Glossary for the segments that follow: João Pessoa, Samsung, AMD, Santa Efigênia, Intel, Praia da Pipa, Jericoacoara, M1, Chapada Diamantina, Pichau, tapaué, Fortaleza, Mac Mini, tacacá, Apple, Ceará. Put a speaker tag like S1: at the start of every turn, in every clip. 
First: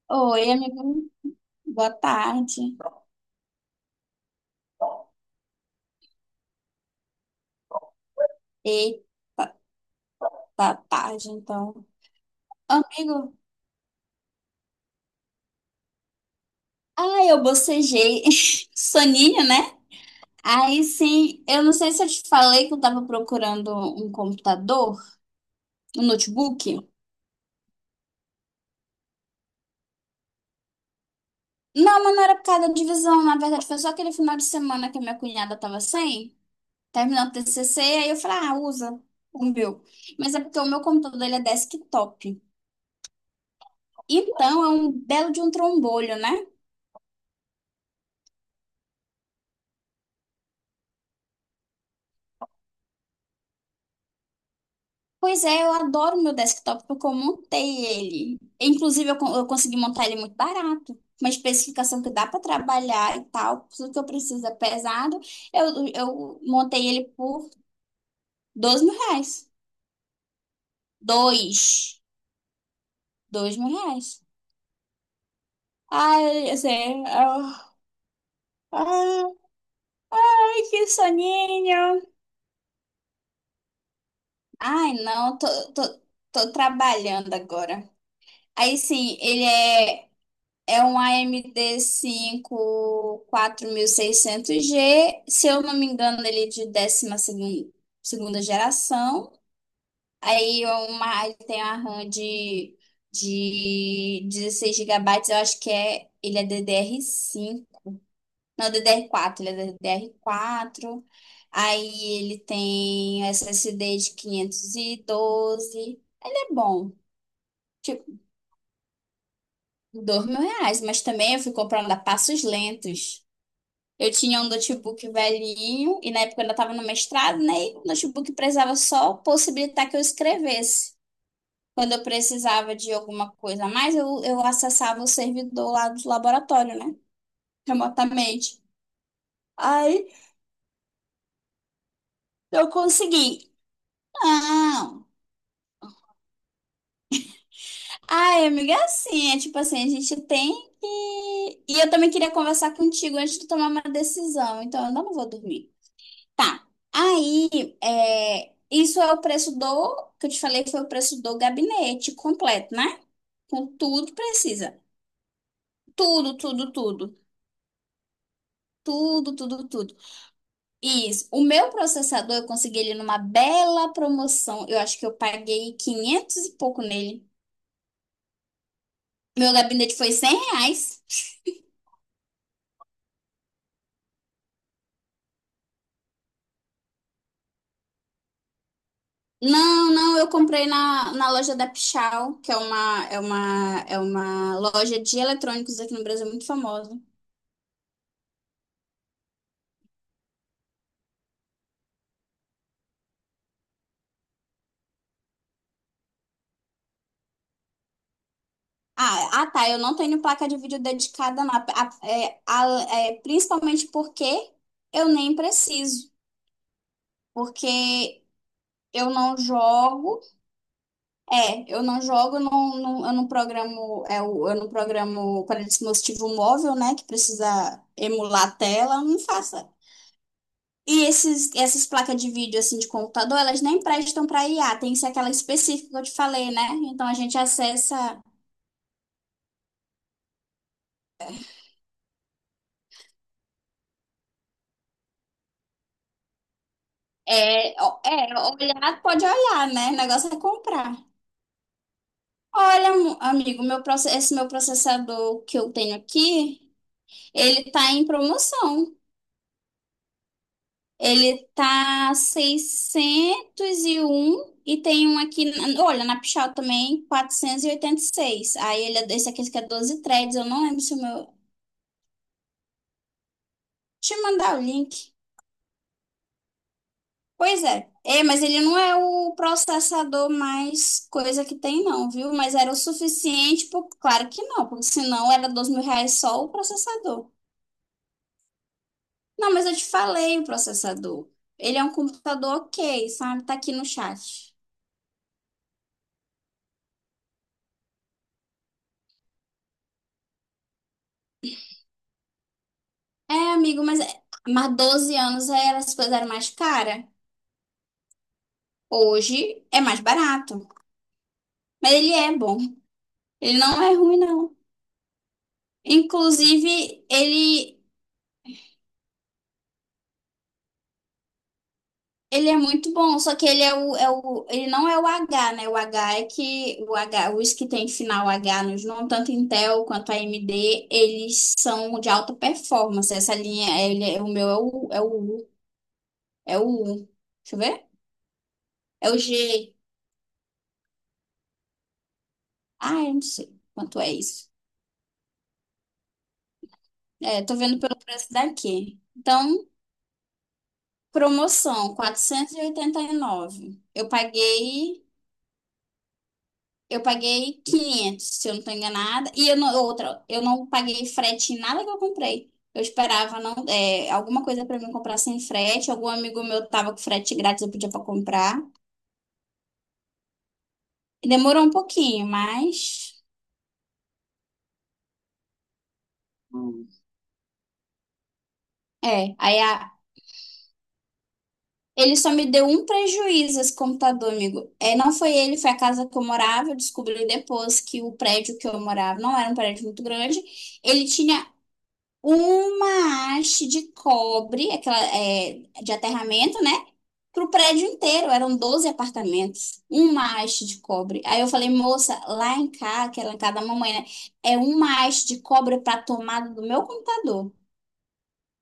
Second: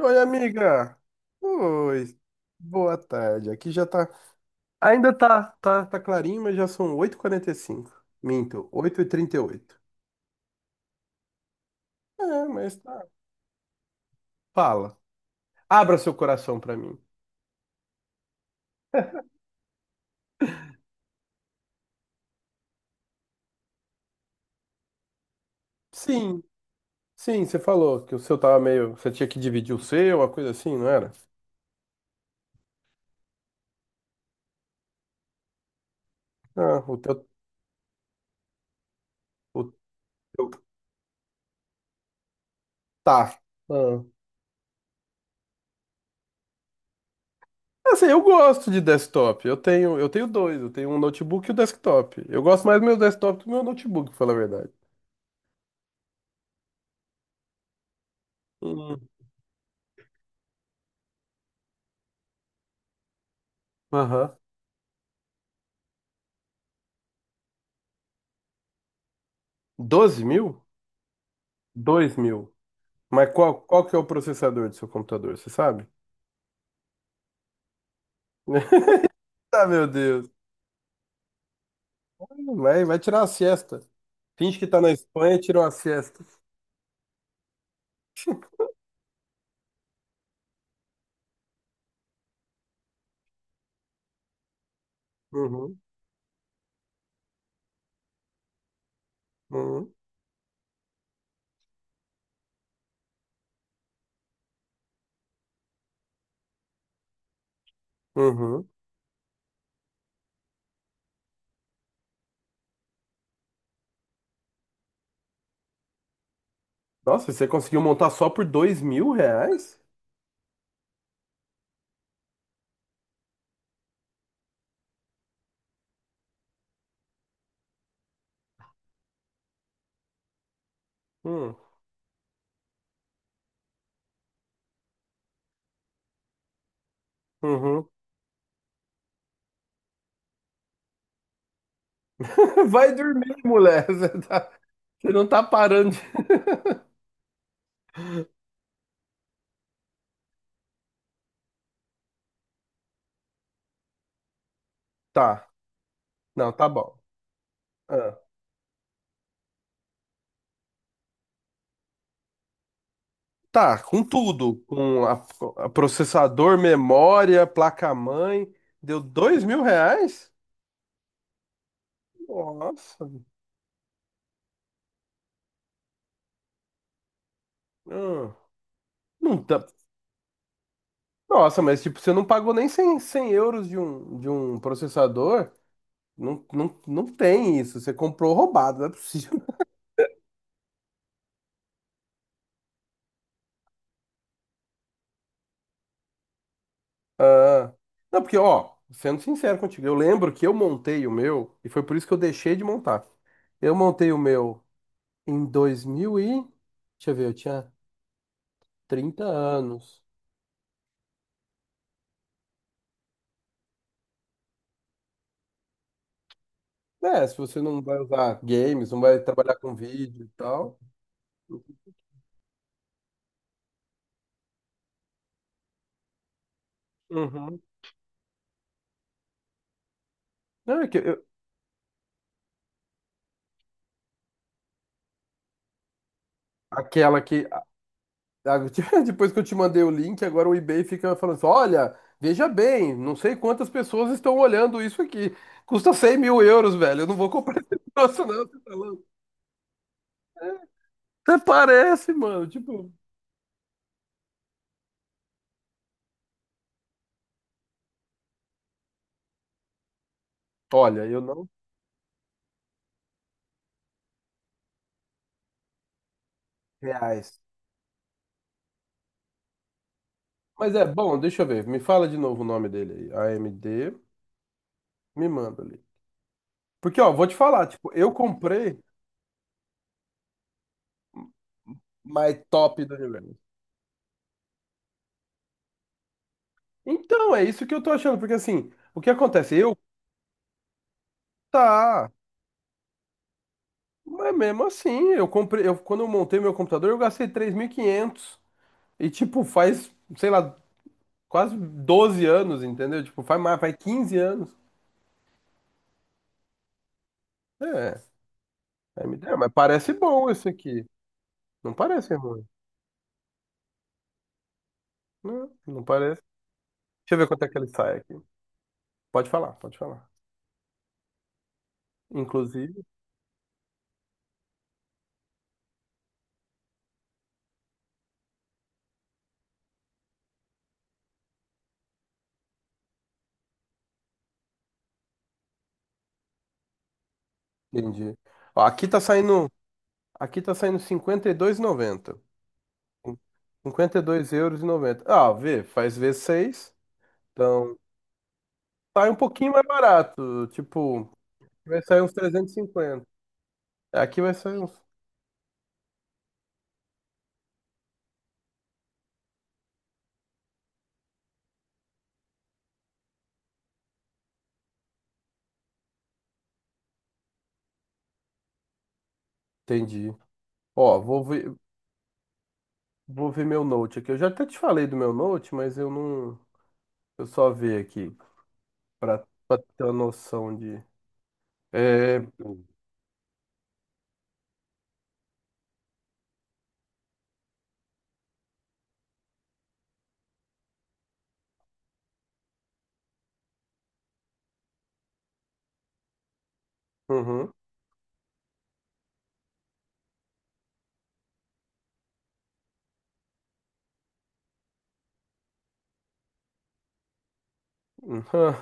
S1: Oi,
S2: Oi,
S1: amiga.
S2: amigo. Boa
S1: Oi.
S2: tarde.
S1: Boa tarde. Aqui já tá. Ainda tá clarinho, mas já são 8h45. Minto, oito e trinta e
S2: Eita,
S1: oito
S2: tá tarde, então.
S1: É, mas tá.
S2: Amigo,
S1: Fala. Abra seu coração pra mim.
S2: eu bocejei. Soninho, né? Aí sim, eu não sei se eu te falei que eu tava procurando um computador, um
S1: Sim,
S2: notebook.
S1: sim, você falou que o seu tava meio. Você tinha que dividir o seu, uma coisa assim, não era?
S2: Não, mas não era por causa da divisão. Na verdade, foi só aquele final de semana que a minha cunhada tava sem,
S1: Ah, o
S2: terminou
S1: teu.
S2: o TCC, aí eu falei, ah, usa o
S1: O
S2: meu. Mas é
S1: teu.
S2: porque o meu computador, ele é desktop.
S1: Tá. Ah.
S2: Então, é um belo de um trombolho, né?
S1: Assim, eu gosto de desktop. Eu tenho dois. Eu tenho um notebook e o desktop. Eu gosto mais do meu desktop do que do meu notebook, pra falar a verdade.
S2: Pois é, eu adoro meu desktop porque eu montei ele.
S1: Hum.
S2: Inclusive, eu consegui montar ele muito barato. Uma especificação que dá para trabalhar e tal, tudo que eu
S1: Aham.
S2: preciso é pesado. Eu montei ele por R$ 2.000.
S1: 12 mil?
S2: Dois.
S1: Dois mil. Mas
S2: Dois
S1: qual,
S2: mil
S1: qual que é o
S2: reais.
S1: processador do seu computador, você sabe?
S2: Ai, assim, ah,
S1: Ah, meu Deus.
S2: ai, que soninho.
S1: Vai tirar uma siesta. Finge que tá na
S2: Ai,
S1: Espanha
S2: não,
S1: e tira uma
S2: tô,
S1: siesta.
S2: tô trabalhando agora. Aí sim, ele é. É um AMD 5 600G, se eu não
S1: Uhum,
S2: me engano. Ele é de segunda geração.
S1: uhum,
S2: Ele tem a RAM de 16 GB, eu acho que é. Ele é ddr cinco,
S1: uhum.
S2: não, ddr quatro. Ele é ddr quatro. Aí ele tem SSD de 512. Ele é bom,
S1: Nossa, você conseguiu montar
S2: tipo,
S1: só por 2.000 reais?
S2: R$ 2.000, mas também eu fui comprando a passos lentos. Eu tinha um notebook velhinho, e na época eu ainda estava no mestrado, né? E o notebook precisava só possibilitar que eu escrevesse.
S1: Hum.
S2: Quando eu precisava de alguma coisa a mais, eu acessava o servidor lá do laboratório, né?
S1: Uhum.
S2: Remotamente. Aí eu
S1: Vai dormir,
S2: consegui.
S1: mulher. Você tá-
S2: Não.
S1: você não tá parando de...
S2: Ai, amiga, é assim, é tipo assim, a gente tem que. E eu também queria conversar contigo antes de tomar uma decisão, então eu não vou
S1: Tá.
S2: dormir.
S1: Não,
S2: Tá.
S1: tá bom.
S2: Aí,
S1: Ah.
S2: isso é o preço do, que eu te falei, foi o preço do gabinete completo, né? Com
S1: Tá, com
S2: tudo que
S1: tudo,
S2: precisa.
S1: com a
S2: Tudo,
S1: processador,
S2: tudo, tudo.
S1: memória, placa-mãe, deu
S2: Tudo,
S1: dois mil
S2: tudo, tudo.
S1: reais?
S2: Isso. O meu processador, eu consegui ele
S1: Nossa,
S2: numa bela promoção. Eu acho que eu paguei 500 e pouco nele.
S1: hum, não
S2: Meu
S1: tá.
S2: gabinete foi R$ 100.
S1: Nossa, mas tipo, você não pagou nem cem euros de um processador? Não, não, não tem isso, você comprou roubado, não é possível.
S2: Não, não, eu comprei na loja da Pichau, que é uma loja de eletrônicos aqui no Brasil muito famosa.
S1: Ah, não, porque, ó, sendo sincero contigo, eu lembro que eu montei o meu, e foi por isso que eu deixei de montar. Eu montei o meu em 2000 e... Deixa eu ver, eu tinha trinta
S2: Tá. Eu não
S1: anos.
S2: tenho placa de vídeo dedicada, não. Principalmente porque eu nem preciso.
S1: É, se você não vai
S2: Porque
S1: usar games, não
S2: eu
S1: vai
S2: não
S1: trabalhar com
S2: jogo.
S1: vídeo e tal.
S2: É, eu não jogo, não, eu não programo. Eu não programo para dispositivo móvel, né? Que
S1: Uhum.
S2: precisa emular a tela, eu não faço.
S1: Não, é que
S2: E essas placas de vídeo assim de computador, elas nem prestam para IA, tem que ser aquela específica que eu te falei, né? Então a
S1: aquela
S2: gente
S1: que.
S2: acessa.
S1: A- Depois que eu te mandei o link, agora o eBay fica falando assim: olha, veja bem, não sei quantas pessoas estão olhando isso aqui. Custa 100 mil euros, velho. Eu não vou comprar esse
S2: Ó,
S1: troço, não. Você tá
S2: olhar
S1: louco.
S2: pode olhar, né? O negócio é comprar.
S1: Até parece, mano. Tipo,
S2: Olha, amigo, esse meu processador que eu tenho aqui, ele tá em promoção.
S1: olha, eu
S2: Ele
S1: não.
S2: tá 601, e tem um aqui, olha, na Pichau também,
S1: Reais.
S2: quatrocentos e oitenta e seis. Aí ele é esse aqui que é 12 threads, eu não
S1: Mas
S2: lembro
S1: é
S2: se o
S1: bom,
S2: meu.
S1: deixa eu ver. Me fala de novo o nome dele aí. AMD,
S2: Deixa eu mandar o link.
S1: me manda ali. Porque, ó, vou te
S2: Pois
S1: falar,
S2: é.
S1: tipo, eu
S2: É, mas ele não
S1: comprei
S2: é o processador mais coisa que tem não, viu?
S1: mais
S2: Mas era o
S1: top do universo.
S2: suficiente, pro, claro que não, porque senão era R$ 2.000 só o processador.
S1: Então, é isso que eu tô achando, porque assim, o que
S2: Não,
S1: acontece?
S2: mas eu
S1: Eu,
S2: te falei o processador. Ele é um
S1: tá,
S2: computador ok, sabe? Tá aqui no
S1: mas
S2: chat.
S1: mesmo assim, eu comprei, eu, quando eu montei meu computador, eu gastei 3.500 e quinhentos, e tipo, faz, sei lá, quase 12 anos, entendeu? Tipo,
S2: É,
S1: faz mais, faz
S2: amigo, mas,
S1: 15 anos.
S2: mas 12 anos era, as coisas eram mais caras.
S1: É, aí me deu, mas
S2: Hoje é
S1: parece
S2: mais
S1: bom esse
S2: barato.
S1: aqui. Não
S2: Mas ele
S1: parece
S2: é
S1: ruim,
S2: bom. Ele não é ruim, não.
S1: não, não parece.
S2: Inclusive,
S1: Deixa eu ver quanto é que ele
S2: ele,
S1: sai aqui. Pode falar, pode falar.
S2: ele é
S1: Inclusive,
S2: muito bom, só que ele é ele não é o H, né? O H é que o H, Os que tem final H nos nomes, tanto Intel quanto a AMD, eles são de alta performance. Essa linha, o meu é o. É o U. Deixa eu ver.
S1: entendi. Ó, aqui tá
S2: É o
S1: saindo,
S2: G.
S1: aqui tá saindo 52,90.
S2: Ah, eu não sei
S1: cinquenta
S2: quanto
S1: e
S2: é
S1: dois
S2: isso.
S1: euros e noventa Ah, vê, faz vezes seis.
S2: É, tô
S1: Então,
S2: vendo pelo preço daqui.
S1: sai um pouquinho
S2: Então,
S1: mais barato. Tipo, vai
S2: promoção,
S1: sair uns
S2: quatrocentos e oitenta
S1: 350.
S2: e nove. Eu
S1: Aqui vai sair uns.
S2: paguei, eu paguei 500, se eu não tô enganada. E eu não, Outra, eu não paguei frete em nada que eu comprei. Eu esperava não, alguma coisa para mim comprar sem frete. Algum amigo meu tava com frete grátis, eu podia para comprar.
S1: Entendi. Ó, vou
S2: E
S1: ver,
S2: demorou um pouquinho, mas
S1: vou ver meu Note aqui. Eu já até te falei do meu Note, mas eu não. Eu só ver aqui. Pra,
S2: é.
S1: pra
S2: Aí
S1: ter uma
S2: a.
S1: noção de.
S2: Ele
S1: É.
S2: só me deu um prejuízo, esse computador, amigo. É, não foi ele, foi a casa que eu morava. Eu descobri depois que o prédio que eu morava não era um prédio muito grande. Ele tinha uma haste de cobre, aquela, de aterramento, né? Pro
S1: Uhum.
S2: prédio inteiro. Eram 12 apartamentos. Uma haste de cobre. Aí eu falei, moça, lá em casa, que era lá em casa da mamãe, né? É uma haste de cobre pra tomada do meu computador.
S1: Uhum.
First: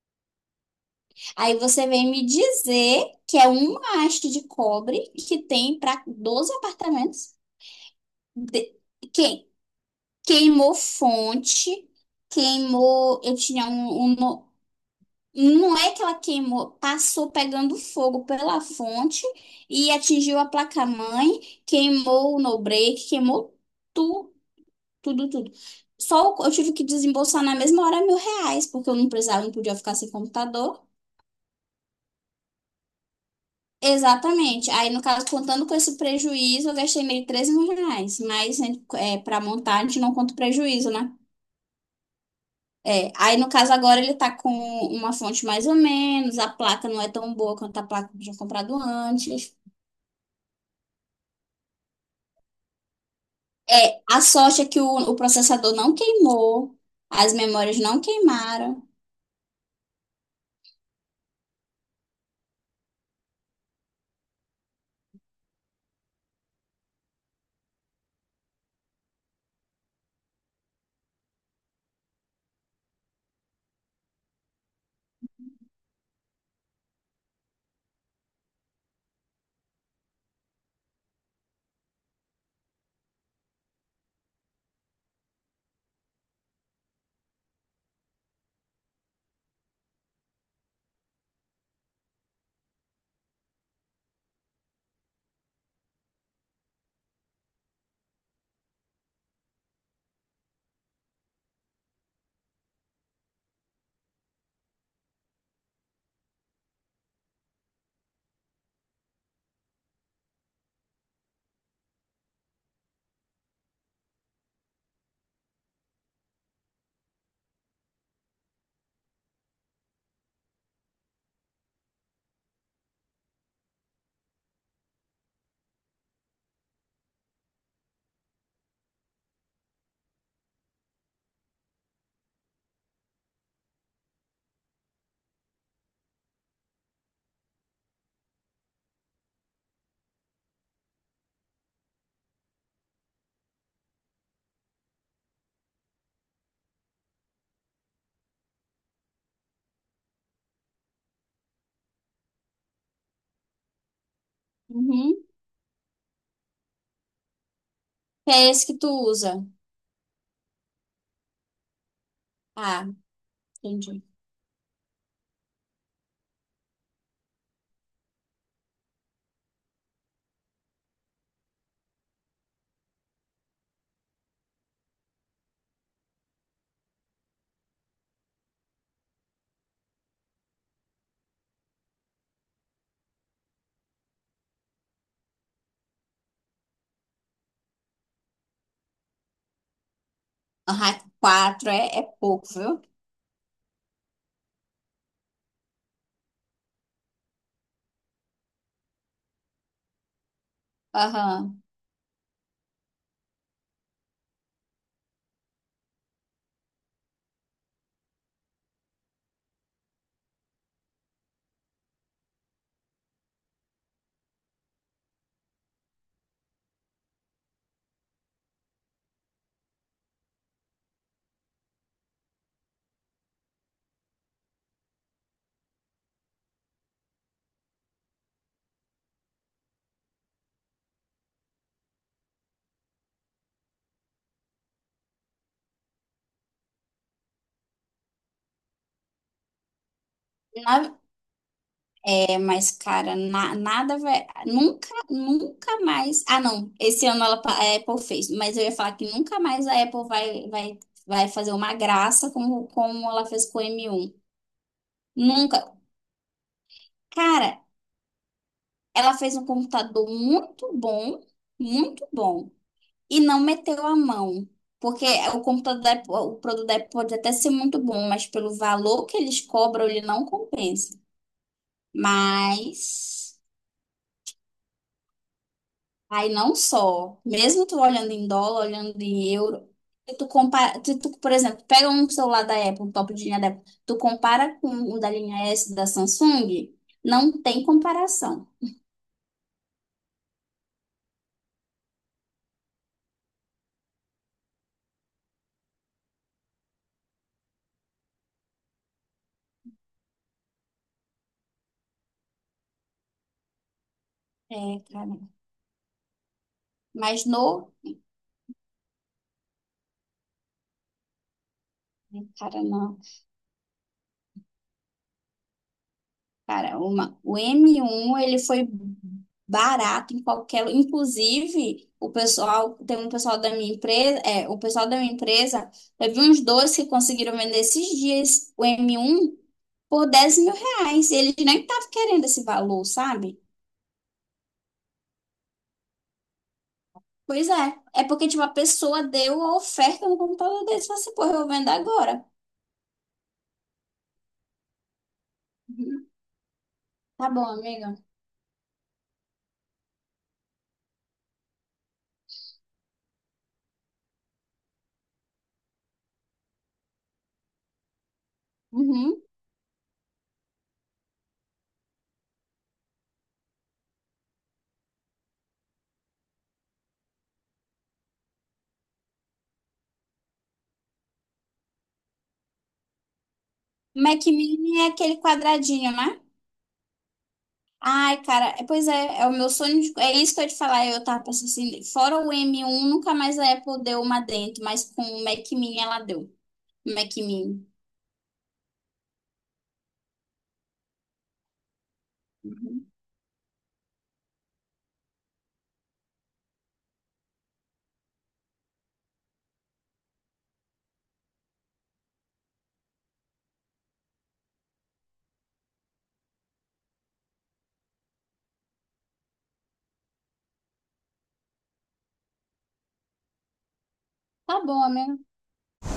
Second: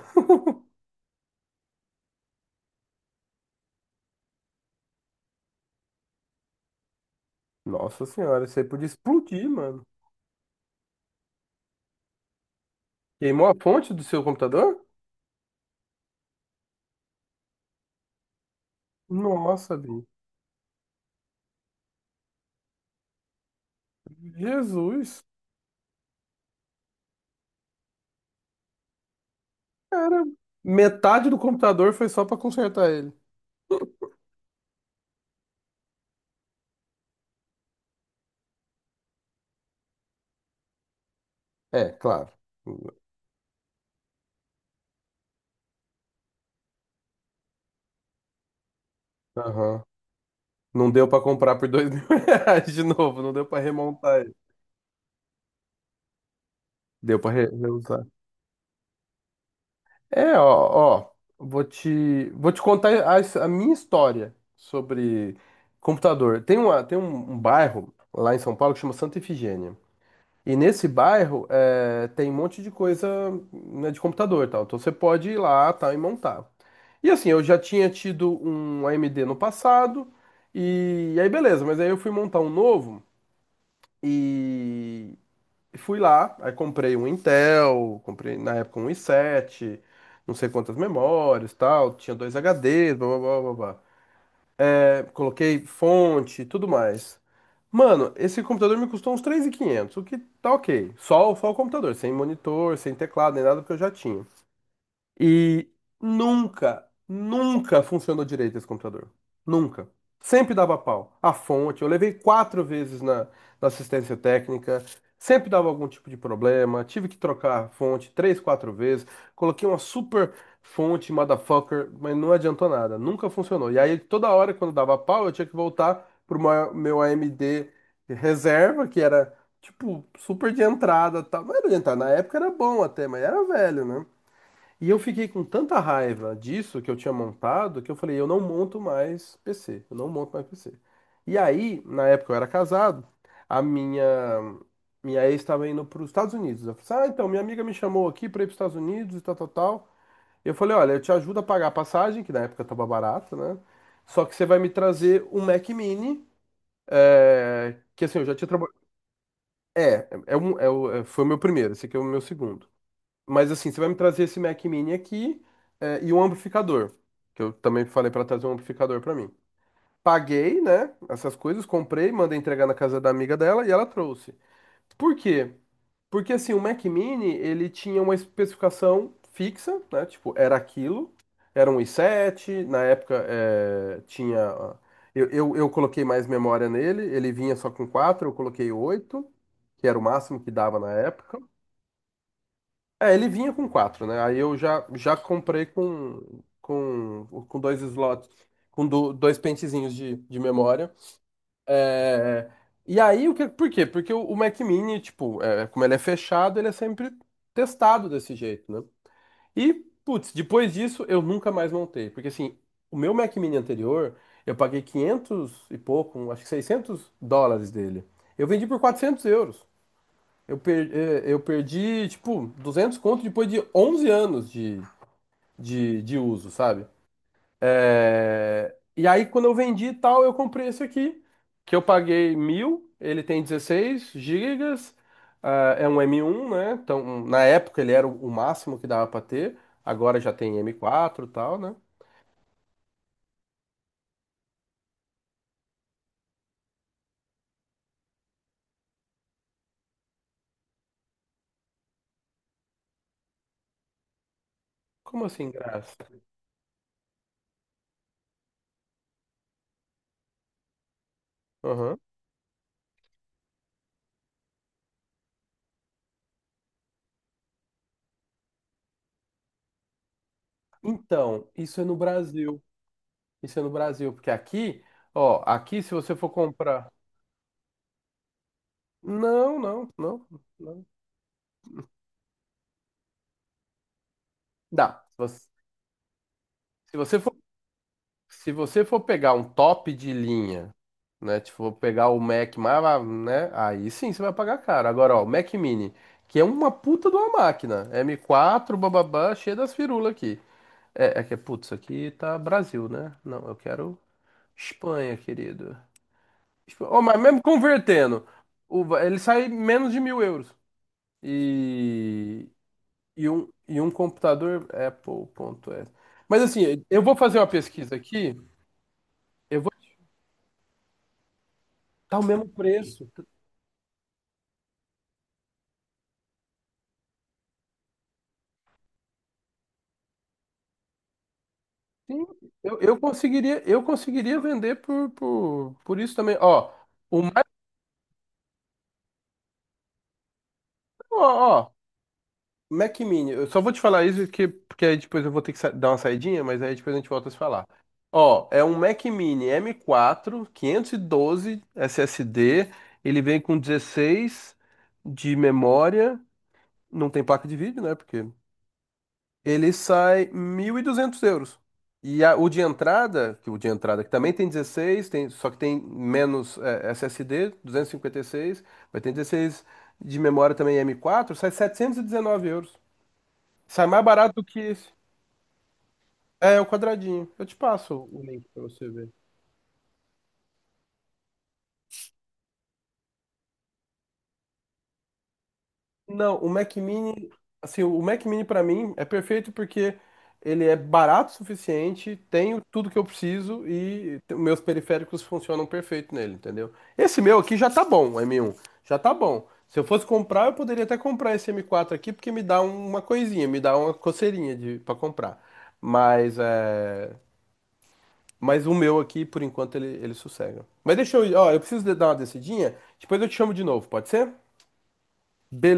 S2: Aí você vem me dizer que é uma haste de cobre que tem para 12 apartamentos.
S1: Nossa senhora, isso aí
S2: De...
S1: podia
S2: Que...
S1: explodir, mano.
S2: Queimou fonte, queimou. Eu
S1: Queimou a
S2: tinha
S1: fonte do
S2: um, um
S1: seu
S2: no-
S1: computador?
S2: Não é que ela queimou, passou pegando fogo pela fonte
S1: Nossa,
S2: e
S1: Bi.
S2: atingiu a placa-mãe, queimou o no-break, queimou tudo,
S1: Jesus.
S2: tudo, tudo. Eu tive que desembolsar na mesma hora R$ 1.000, porque eu não precisava, não podia ficar sem
S1: Cara,
S2: computador.
S1: metade do computador foi só pra consertar ele.
S2: Exatamente. Aí, no caso, contando com esse prejuízo, eu gastei meio 13 mil reais. Mas né, para montar, a gente não conta o prejuízo, né?
S1: É, claro.
S2: É, aí, no caso, agora ele tá com uma fonte mais ou menos, a placa não é tão boa quanto a placa que eu tinha comprado antes.
S1: Aham. Não deu pra comprar por dois mil reais de novo, não deu pra
S2: É, a
S1: remontar ele.
S2: sorte é que o processador não queimou,
S1: Deu pra
S2: as memórias não
S1: reusar.
S2: queimaram.
S1: É, ó, ó, vou te contar a minha história sobre computador. Tem um bairro lá em São Paulo que chama Santa Efigênia. E nesse bairro é, tem um monte de coisa, né, de computador e tal. Então você pode ir lá tal, e montar. E assim, eu já tinha tido um AMD no passado, e aí beleza, mas aí eu fui montar um novo e fui lá, aí comprei um Intel, comprei na época um i7, não sei quantas memórias, tal, tinha dois HDs, blá blá blá blá blá, é, coloquei fonte, tudo mais. Mano, esse computador me custou uns 3.500, o que tá ok. Só, só o computador, sem monitor, sem teclado, nem nada, porque eu já tinha. E nunca, nunca funcionou direito esse computador. Nunca. Sempre dava pau. A fonte, eu levei quatro vezes na assistência técnica, sempre dava algum tipo de problema. Tive que trocar a fonte três, quatro vezes. Coloquei uma super fonte, motherfucker, mas não adiantou nada. Nunca funcionou. E aí, toda hora, quando dava pau, eu tinha que voltar pro meu AMD reserva, que era, tipo, super de entrada, e tal. Não era de entrada, na época era bom até, mas era velho, né? E eu fiquei com tanta raiva disso que eu tinha montado que eu falei, eu não monto mais PC, eu não monto mais PC. E aí, na época eu era casado, a minha ex estava indo para os Estados Unidos. Eu falei, assim, ah, então minha amiga me chamou aqui para ir para os Estados Unidos e tal, tal, tal. Eu falei, olha, eu te ajudo a pagar a passagem, que na época estava barato, né? Só que você vai me trazer
S2: Uhum.
S1: um Mac Mini, é, que assim, eu
S2: Que
S1: já tinha
S2: é esse que
S1: trabalhado.
S2: tu usa?
S1: Foi o meu primeiro, esse aqui é o meu segundo.
S2: Ah,
S1: Mas assim, você vai me
S2: entendi.
S1: trazer esse Mac Mini aqui, é, e um amplificador, que eu também falei pra trazer um amplificador pra mim. Paguei, né, essas coisas, comprei, mandei entregar na casa da amiga dela e ela trouxe. Por quê? Porque assim, o Mac Mini, ele tinha uma especificação fixa, né, tipo, era aquilo, era um i7, na época é, tinha... Ó, Eu coloquei mais memória nele, ele vinha só com quatro, eu coloquei oito, que era o máximo que dava na
S2: Ah,
S1: época.
S2: 4 é pouco, viu?
S1: É, ele vinha com quatro, né? Aí eu já comprei com, com dois slots, com dois pentezinhos de memória.
S2: Aham.
S1: É, e aí, o que, por quê? Porque o Mac Mini, tipo, é, como ele é fechado, ele é sempre testado desse jeito, né? E, putz, depois disso eu nunca mais montei. Porque, assim, o meu Mac Mini anterior, eu paguei 500 e pouco, acho que 600 dólares dele. Eu vendi por 400 euros. Eu perdi, tipo, 200 conto depois de 11 anos de uso, sabe? É, e aí, quando eu vendi e tal, eu comprei esse aqui, que eu paguei mil, ele tem 16 gigas, ah, é um M um, né? Então, na época ele era o máximo que dava pra ter, agora já tem M quatro e tal, né?
S2: É, mas, cara, nada vai. Nunca, nunca mais. Ah, não. Esse ano a Apple fez. Mas eu ia falar que nunca mais a Apple vai fazer uma graça como ela fez com o M1.
S1: Como assim,
S2: Nunca.
S1: graça?
S2: Cara, ela fez um computador muito bom,
S1: Aham.
S2: muito bom. E não meteu a mão. Porque o computador da Apple, o produto da Apple pode até ser muito bom, mas pelo valor que eles cobram, ele não compensa.
S1: Então, isso é no Brasil.
S2: Mas.
S1: Isso é no Brasil, porque aqui, ó, aqui se você
S2: Aí
S1: for
S2: não
S1: comprar.
S2: só, mesmo tu olhando em dólar, olhando em
S1: Não,
S2: euro,
S1: não, não, não.
S2: se tu, por exemplo, pega um celular da Apple, um top de linha da Apple, tu compara com o
S1: Dá.
S2: da linha S da Samsung,
S1: Se você for,
S2: não tem comparação.
S1: se você for pegar um top de linha, né? Tipo, vou pegar o Mac mais, ah, né? Aí sim você vai pagar caro. Agora, ó, o Mac Mini, que é uma puta de uma máquina. M quatro, bababá, cheio das firulas aqui. É, é que, putz, isso aqui tá Brasil, né? Não, eu quero
S2: É,
S1: Espanha,
S2: cara.
S1: querido. Ó, mas
S2: Mas
S1: mesmo
S2: no,
S1: convertendo, ele sai menos de mil euros. E,
S2: cara, não.
S1: e um computador Apple ponto Apple.es. Mas
S2: Cara,
S1: assim, eu vou
S2: o
S1: fazer uma
S2: m
S1: pesquisa
S2: um
S1: aqui,
S2: ele foi
S1: eu vou
S2: barato em qualquer, inclusive o
S1: tá o mesmo
S2: pessoal. Tem
S1: preço.
S2: um pessoal da minha empresa, teve uns dois que conseguiram vender esses dias o M1 por R$ 10.000. E eles nem estavam
S1: Sim,
S2: querendo esse
S1: eu,
S2: valor,
S1: eu
S2: sabe?
S1: conseguiria vender por isso também. Ó, o mais,
S2: Pois é, é porque tipo, a pessoa deu a oferta no computador deles e falou assim, pô, eu vou
S1: ó,
S2: vender
S1: ó,
S2: agora.
S1: Mac Mini, eu só vou te falar isso porque, aí depois eu vou ter que dar uma
S2: Uhum.
S1: saidinha, mas aí depois a gente volta
S2: Tá
S1: a se
S2: bom,
S1: falar.
S2: amiga.
S1: Ó, é um Mac Mini M4, 512 SSD, ele vem com 16 de memória, não tem placa de vídeo, né? Porque
S2: Uhum.
S1: ele sai 1.200 euros. O de entrada, que o de entrada que também tem 16, tem, só que tem menos é, S S D, 256, vai ter 16 de memória também, M quatro, sai 719 euros. Sai mais
S2: Mac
S1: barato do que
S2: Mini é
S1: esse.
S2: aquele quadradinho, né?
S1: É o quadradinho. Eu te passo o
S2: Ai,
S1: link
S2: cara,
S1: para
S2: pois
S1: você ver.
S2: é, é o meu sonho, é isso que eu ia te falar, eu tava pensando assim, fora o M1, nunca mais a Apple deu uma dentro, mas com o Mac Mini ela deu,
S1: Não, o Mac
S2: o Mac
S1: Mini,
S2: Mini.
S1: assim, o Mac Mini pra mim é perfeito porque ele é barato o suficiente, tenho tudo que eu preciso e meus periféricos funcionam perfeito nele, entendeu? Esse meu aqui já tá bom, o M1, já tá bom. Se eu fosse comprar, eu poderia até comprar esse M4 aqui porque me dá uma coisinha, me dá uma coceirinha de para comprar. Mas é, mas o meu aqui por enquanto ele sossega. Mas deixa eu ir, ó, eu preciso dar uma descidinha, depois eu te chamo de novo, pode ser?
S2: Tá bom, né?